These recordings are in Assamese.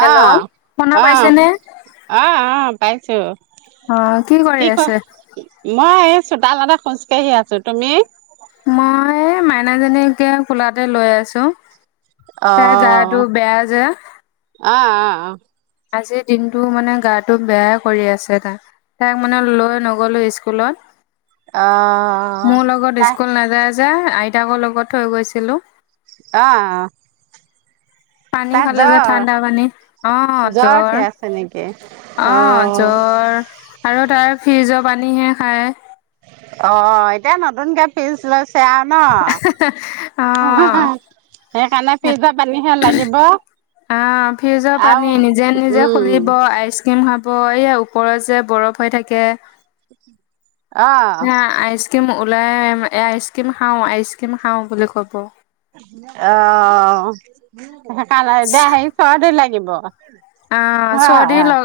হেল্ল' অহ শুনা -অহ পাইছেনে? -অহ-অহ পাইছো। অ কৰি কি ক আছে? মই এ চোতালতে খোজকাঢ়ি আছো তুমি? মই এই মাইনাজনীকে কোলাতে লৈ আছো। তাইৰ গাটো বেয়া যে। অহ - অহ - অহ আজিৰ দিনটো মানে গাটো বেয়াই কৰি আছে তাৰ সেয়ে মানে লৈ নগলো স্কুলত। অহ, তাই যায় আইতাকৰ লগত থৈ গৈছিলো। অহ - অ পানী তাত খালে যে জ্বৰ, ঠাণ্ডা পানী অহ জ্বৰ উঠি আছে নেকি? -অহ অ', জ্বৰ আৰু তাই ফ্ৰিজৰ পানী হে খায়। অহ, এতিয়া নতুনকে ফ্ৰীজ লৈছ [unintelligible] ন [unintelligible] সেইকাৰণে অ ফিজৰ পানীহে লাগিব আহ ফ্ৰিজৰ পানী আৰু উম। ব এইয়া ওপৰত যে বৰফ হৈ থাকে [inaudible] না আইচ ক্ৰিমো ওলাই এ আইচ ক্ৰীম খাও- আইচ ক্ৰীম খাও বুলি কব। আহ সেকানে দে আহি চৰ দেৰি লাগিব বহ অহ চৰদি ল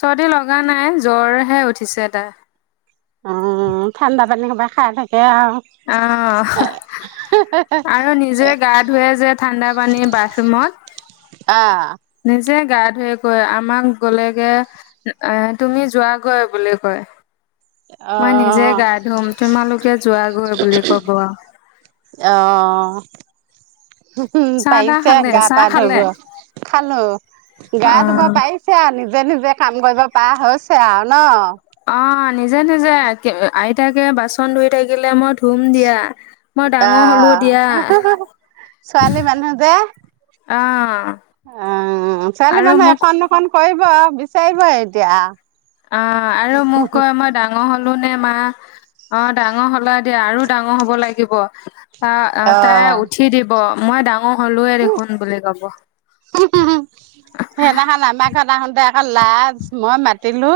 চৰ্দি লগা নাই জ্বৰহে উঠিছে তাই অ ঠাণ্ডা পানী সোপাকে খাই থাকে আৰু অহ আৰু নিজে গা ধুৱে যে ঠাণ্ডা পানী বাথৰুমত অ' নিশ্চয় যে গা ধুই কৈ আমাক গলেগে এ তুমি যোৱাগৈ বুলি কয় মই নিজে গা ধুম তোমালোকে যোৱাগৈ বুলি কব মহু চাহ তাহ পাৰিছে খালে গা চাহ পা ধুব খালে? খালো গা ধুব অ', পাৰিছে আৰু নিজে নিজে কাম কৰিব পাৰা হৈছে আৰু ন অ নিজে নিজে কে আইতাকে বাচন ধুই থাকিলে মই ধুম দিয়া। মই ডাঙৰ হ'লো আহ দিয়া ছোৱালী মানুহ যে অ', উম ছোৱালী আৰু মানুহ মোক এখন দুখন কৰিব বিচাৰিবই এতিয়া অ আৰু মোক কয় মই ডাঙৰ হলো ন নে মা অ ডাঙৰ হ'লা দিয়া আৰু ডাঙৰ হব লাগিব ত তাই অ' উঠি দিব মই ডাঙৰ হ'লোৱয়ে দেখোন বুলি কব হু সেইদিনাখন আমাৰ ঘৰত আহোঁতে অ লাজ মই মাতিলো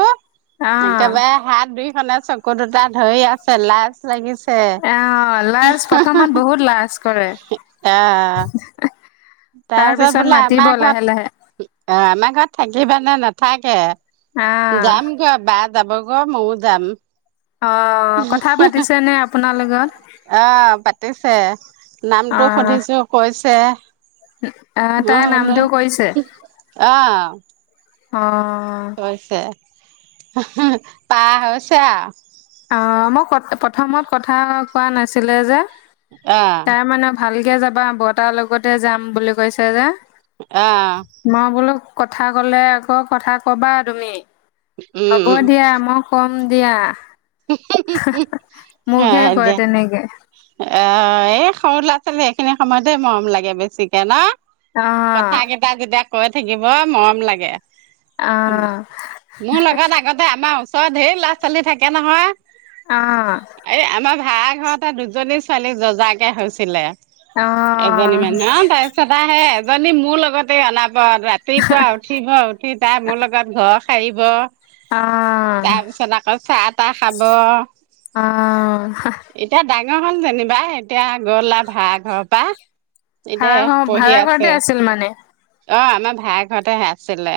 অ', একেবাৰে হাত দুই খনে চকু দুটা ধৰি আছে লাজ লাগিছে আহ লাজ প্ৰথমত বহুত লাজ কৰে অ' তাৰ তাৰপিছত পিছত বোলে মাতিব আমাৰ লাহে লাহে ঘৰত অ আমাৰ ঘৰত থাকি থাকিব নে নথাকে অ'। যাম গৈ বাট যাব কময়ও যাম অ কথা উহু পাতিছে নে আপোনাৰ লগত আহ পাতিছে অ নামটো সুধিছো কৈছে আহ মই তাই বোলো নামটো কৰিছে আহ অহ কৈছে পা হৈছে অ অ মই ক প্ৰথমত কথা কোৱা নাছিলে যে অ তাই মানে ভাল কেতিয়া যাবা বৰ্টাৰ লগতে যাম বুলি কৈছে যে। আহ মই বোলো কথা ক'লে আকৌ কথা কবা তুমি? উম হ'ব দিয়া মই কম, হব দিয়া হ মোকহে কয় দিয়া তেনেকে অ [unintelligible] এই সৰু ল'ৰা ছোৱালী এইখিনি সময়তে মৰম লাগে বেছিকে ন? অ কথা কেইটা যে দেখ কৈ থাকিব মৰম লাগে, অ মোৰ লগত আগতে আমাৰ ওচৰৰ অ ধেই লৰা ছোৱালী থাকে একে নহয় অ তাৰ ঘৰতে দুজনী ছোৱালী যজা কে হৈছিলে। অ এজনী মানহ ন তাৰপিছত আহ আহে এজনী মোৰ লগত অ [unintelligible] ৰাতিপুৱা উঠিব উঠি তাই মোৰ লগত ঘৰ পাৰিব, অ তাৰপিছত আকৌ চাত খাব অ এতিয়া ডাঙৰ হ'ল যেনিবা এতিয়া গ'লা ভাড়া ঘৰৰ পৰা এতিয়া ভাড়া ঘৰ পঢ়ি ভাড়া ঘৰতে আছে আছিল মানে অ আমাৰ ভাই ঘৰতেহে আছিলে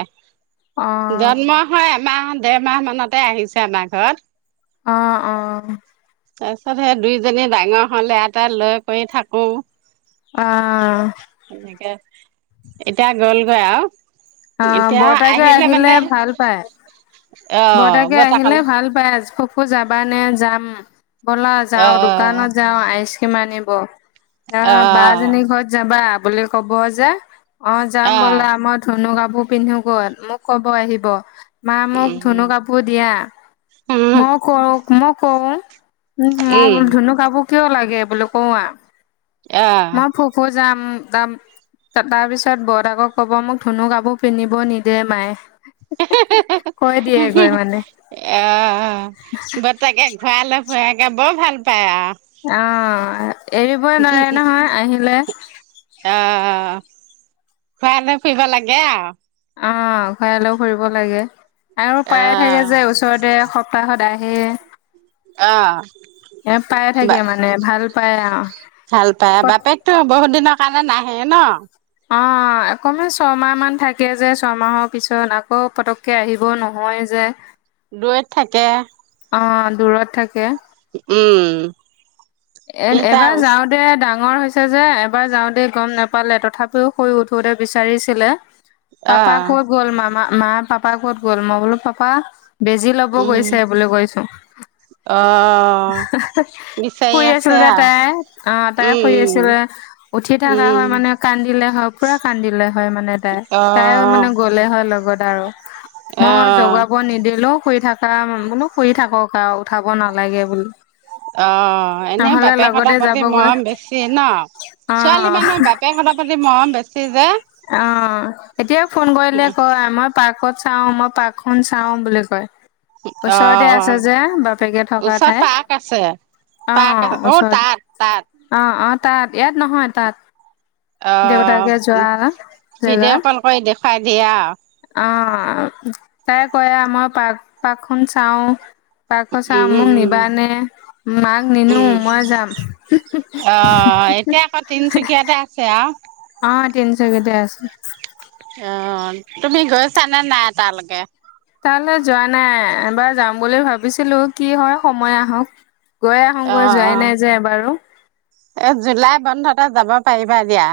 অ', জন্ম হয় এমাহ ডেৰ মাহ মানতে আহিছে আমাৰ ঘৰত অ অ তাৰ পিছত সেই দুইজনী ডাঙৰ হলে এটা লৈ কৰি থাকো, আহ এনেকে এতিয়া গ'লগৈ আৰু অ এতিয়া বৰ্তাকে আহিলে মানে ভাল পায় অ' বৰ্তাকে বৰ্তাকাল আহিলে ভাল পায় আজ খুব। আকৌ যাবা নে যাম। বলা যাওঁ অ' দোকানত যাওঁ আইচ সমানিব আহ বা অ' জনি ঘৰত যাবা বুলি ক'ব যে অ যাম বোলে অ' আমই ধুনু কাপো পো পিন্ধো গৈ মোক কব আহিব। মা মোক উম ধুনু কাপোৰ দিয়া উম মই ক মই কও উ মই উম বোল ধুনু কাপো কিয় লাগে বোলে কও আও অ' ম ফোফু যাম। তাৰ পিছত বৰ্তাকক কব মোক ধুনু কাপোৰ পিন্ধিব নিদে মায়ে অ বতাকে কৈ দিয়েগৈ ঘূৰাই মানে লৈ ফুৰে। তে বৰ ভাল পায় আৰু। অ এৰিবই নোৱাৰে নহয় আহিলে। অ ফুৱাই লৈ ফুইব লাগে আ অ ঘুৰায়লৈ ফুৰিব লাগে। আৰু পায়ে থাকে অ' যে ওচৰতে সপ্তাহ সদায়। সেই অ বা মানে ভাল পায় আও ভাল পায় কত বাপেকতো বহুত দিনৰ কাৰণে নাহ। হে ন অ অকমান ছমাহ মান থাকে যে ছমাহৰ পিছত আকৌ পতককে আহিব নহয় যে। দুৰৈত থাকে অ দূৰত থাকে। উম এ এতিয়া এবাৰ যাওঁ তে ডাঙৰ ডাঙৰ হৈছে যে এবাৰ যাওঁতে গম নোপালে তথাপিও শুই উঠোতে বিচাৰিছিলে। পাপা অ' কত গ'ল মামা। মা পাপা ক'ত গ'ল মই বোলো পাপা বেজি লব উম গৈছে বুলি কৈছো। অ' বিচাৰি শুই আছে আছিল যে আৰু তাই অ তাই উম শুই উম আছিল উঠি থকা উম হয় মানে কান্দিলে হয় পুৰা কান্দিলে হয় মানে তাই অ তাই মানে গ'লে হয় লগত। বাৰু অ মই জগাব নিদিলো শুই থকা বোলো শুই থাকক আৰু উঠাব নালাগে বোলো। অঁ এনেও বাপেক হতঁৰ প্ৰতি যাবগৈ মৰম বেছি ন ছোৱালী মানুহৰ অ বাপেক হতঁৰ প্ৰতি মৰম বেছি যে। অ এতিয়া ফোন কৰিলে কয় আমাক। পাৰ্কত চাওঁ মই পাৰ্কখন চাওঁ বুলি কয়। ওচৰতে আছে অঁ যে বাপেকে থকা ওচৰতে ঠাই পাৰ্ক আছপাৰ্ৰ্ক অ', অঁ অঁ ওচৰতে তাত- অ', অ', তাত তাত ইয়াত নহয় তাত। অ দেউতাকে যোৱা। ভিডিঅ' কল কৰি দেখুৱাই সে দিয়া অঁ তাই কয় আমাৰ পাৰ্ক পাৰ্কখন চাওঁ পাৰ্ক খন উম চাওঁ উম মোক উম নিবানে মাক নিনো উম মই যাম অ এতিয়া আকৌ তিনচুকীয়াতে আছে আৰু অ তিনিচুকীয়াতে আছে অ তুমি গৈছানে নাই তালৈকে তাৰে যোৱা নাই এবাৰ যাম বুলি ভাবিছিলো কি হয় সময় আহক গৈ অ আহোঁগৈ অ যোৱাই নাই যে এবাৰু টা যাবা পাৰিবা দিয়া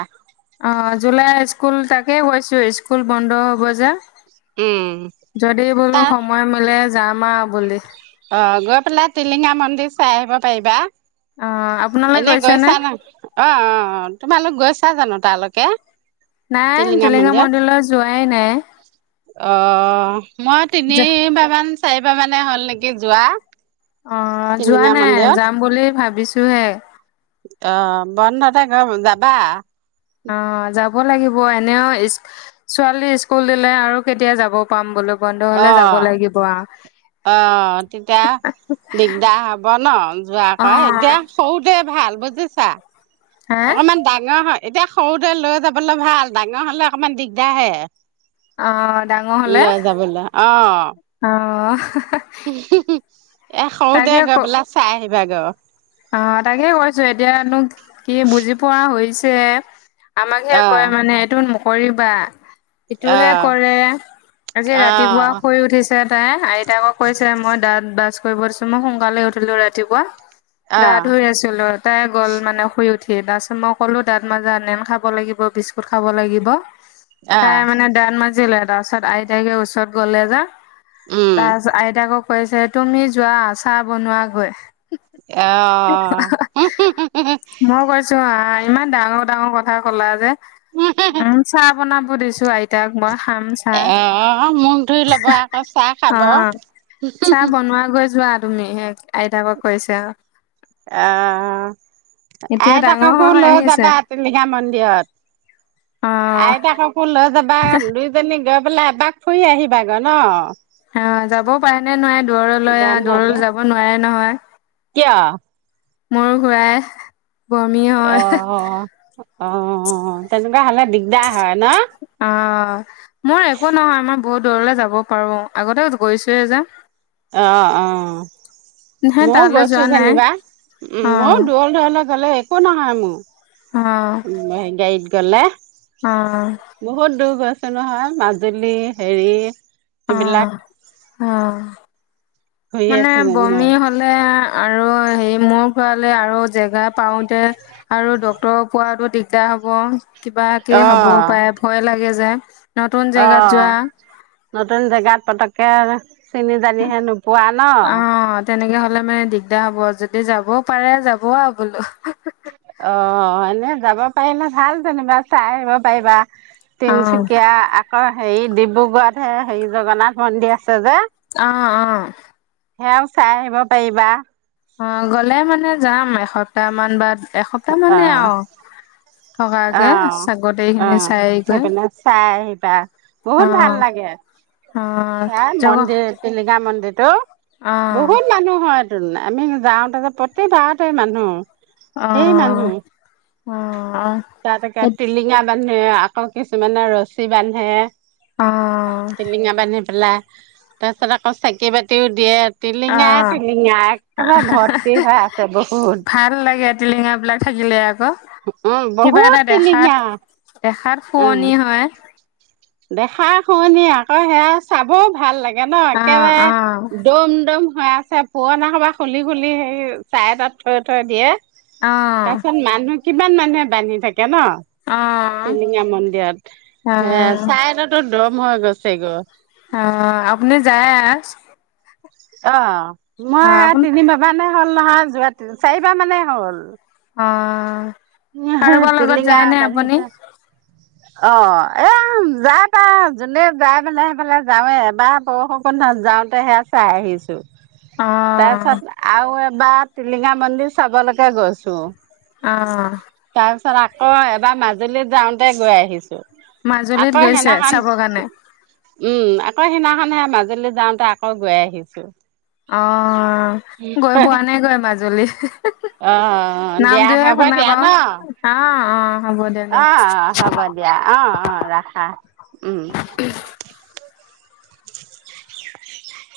অঁ জুলাই স্কুল তাকে কৈছো স্কুল বন্ধ হ'ব যে। উম যদি বোলো সময় মিলে যাম আৰু অঁ গৈ বলা টিলিঙা মন্দিৰ চাই আহিব পাৰিবা অ আপোনালোক এনে গৈছেনে গৈছা না অঁ অ অঁতোমালোক গৈছা চা জানো তালৈকে নাই টিলিঙা মন্দিৰত মন্দিৰলৈ যোৱাই নাই আহ মই যা তিনিবাৰ মান চাইবাৰ মান না হ'ল নেকি যোৱা অঁ যোৱা টিলিঙা নাই যাম বুলি ভাবিছো ভাবিছোহে অঁ বন্ধতে গম যাবা অঁ যাব লাগিব এনেওঁ ছোৱালী স্কুল দিলে আৰু কেতিয়া যাব পাম বোলো বন্ধ হলে যাব লাগিব আৰু অঁ তেতিয়া দিগদাৰ হব ন অ যোৱাকৈ এতিয়া সৰুতে ভাল বুজিছা। হে অকমান ডাঙৰ হয়। এতিয়া সৰুতে লৈ যাবলৈ ভাল, ডাঙৰ হ'লে অকমান দিগদাৰ হে। অ' ডাঙৰ হ'লে, লৈ যাবলৈ অ অ'! এ হওঁ দে, তাকে ক গৈ পেলাই চাই আহিম। বেগৰ অ' তাকে কৈছোঁ এতিয়নো কি বুজি পোৱা হৈছে। যে আমাকহে কয় আহ মানে এইটো কৰিবা। সেইটোহে আহ কৰে, আজি ৰাতিপুৱা আহ শুই উঠিছে। [unintelligible] তেওঁকো কৈছে, মই দাঁত ব্ৰাছ কৰি গৈছোঁ, মই সোনকালে উঠিলোঁ ৰাতিপুৱা। গা আহ ধুই আছিলোঁ। টাই গ'ল মানে, শুই উঠি, তাৰপিছত মই ক'লোঁ দাঁত মাজা নেন খাব লাগিব, বিস্কুট খাব লাগিব। তাই আহ মানে দাঁত মাজিলে তাৰপাছত আইতাকে ওচৰত গ'লে যা উম তাৰপিছত আইতাকাক কৈছে, তুমি যোৱা চাহ বনোৱাগৈ। আহ মই কৈছোঁ অ'হ ইমান ডাঙৰ, ডাঙৰ কথা ক'লা যে? উম চাৰ বনাব দিছোঁ আই অ'হ মখ ধুই ল'ব, আকৌ চাহ অ খাব চাহ বনোৱা গৈ যোৱা তুমি সেই আইতাকক কৈছা। অ' এতিয়া ডাঙৰ হৈ আইতাককো হৈ লৈ আহি আছে যাবা, টিলিঙা মন্দিৰত, অ আইতাককো লৈ যাবা। বা দুইজনীক বা গৈ পেলাই এপাক ফুৰি আহিবাগৈ ন। অ যাবও পাৰে নে নোৱাৰে, দূৰলৈ আহ, বন্ধতে দূৰলৈ যাব নোৱাৰে নহয়। [inaudible] কিয়? মোৰ ঘূৰাই। বমি হয়। অ অ তেনে কা হ'লে দিগদাৰ হয় ন। অ [unintelligible] মোৰ একো নহয় আমাৰ বহুত দূৰলৈ যাব পাৰো আগতে গৈছোৱে যে। অ অ হে ময়ও তালৈ গৈছো যোৱা নাই যেনিবা উম অ মই দূৰ দূৰলৈ গ'লে ক নহয় মোৰ অ উম গাড়ীত। গলে বহুত দূৰ বাছ নহয় মাজুলী হেৰি অ এইবিলাক অ ঘূৰিয়ে মানে ফুৰো বমি মই হলে আৰু হেৰি মোৰ খোৱালে আৰু জেগা পাওতে আৰু ডক্তৰ পোৱাটো যা হ'ব কিবাকে অ হবও পাৰে ভয় লাগে যে। নতুন অ জেগাত যোৱা নতুন জেগাত পতককে। চিনি জানিহে নোপোৱা ন অ তেনেকে হলে মানে দিগদাৰ হ'ব। যদি যাবও পাৰে যাব আৰু বোলো। অ এনে যাব পাৰিলে ভাল যেনিবা চাই আহিব পাৰিবা। অ তিনচুকীয়া আকৌ হেৰি ডিব্ৰুগড়ত হে হেৰি জগন্নাথ মন্দিৰ আছে যে। আহ অ সেয়াও চাই আহিব পাৰিবা। অ গ'লে মানে যাম এসপ্তাহ মান বাট এসপ্তাহ মানে আৰু থকাকে আহ গোটেই খিনি আহ চাইগৈ সেইপিনে চাই আহিবা অ বহুত ভাল লাগে অ আৰু। জগ মন্দিৰ টিলিঙা মন্দিৰটো অ বহুত মানুহ হয়। আমি যাওঁতে যে প্ৰতি বাৰতে মানুহ অ অ তাতেক অ তিলিঙাত বান্ধে, আকৌ কিছুমানে ৰছী বান্ধে। অ', টিলিঙা বান্ধি পেলাই তাৰ পিছত আকৌ চাকি-বাতিও দিয়ে। টিলিঙায়ে অ', টিলিঙা। একেবাৰে ভৰ্তি হৈ আছে বহুত। ভাল লাগে টিলিঙা বিলাক থাকিলে। ন'? উম কিবা বহুত এটা টিলিঙা দেখাত- দেখাত উম শুৱনি হয়। দেখা শুনি আকৌ সেয়া চাবও ভাল লাগ গে ন', অ', অ', একেবাৰে দম-দম হৈ আছে। পুৰণা সোপা খুলি - খুলি সেই ছাৰে তাত থৈ - থৈ দিয়ে। অ', তাৰপিছত মানুহ কিমান মানুহে বান্ধি থাকে ন'। অ', টিলিঙা মন্দিৰত। ‌ সেই অ', চাহ এটাতো দ ম গছে গ অ' আপুনি যায় আই? অ'। মই তিনিবাবা নে নহয়। যোৱা তিন- চাৰিবাৰ মানে হ'ল। অ'। নহয় কাৰোবাৰ লগত টিলিঙা যায়নে বান্ধি আপুনি থোৱা অ' এ যা-তা যোনে যাই পেলে সেইফালে যাওঁৱে। এবাৰ বৰষুন কন যাওঁতেহে চাই আহিছোঁ। অ', তাৰপিছত আও এবাৰ টিলিঙা মন্দিৰ চাবলৈকে কৈছোঁ। অ', তাৰপিছত আকৌ এবাৰ মাজুলীত যাওঁতে গৈ আহিছোঁ। মাজুলীত গৈছে চাব কাৰণে? উম, আকৌ সিদিনাখনে মাজুলী যাওঁতে আকৌ গৈ আহিছোঁ। অ' গৈ পোৱা নাই গৈ মাজুলী। অ' দিয়া। নামটোহে হ'ব শুনা দিয়া পাওঁ ন'। অ', অ', হ'ব দে ন অ' হ'ব দিয়া। অ' - অ' ৰাখা। উম।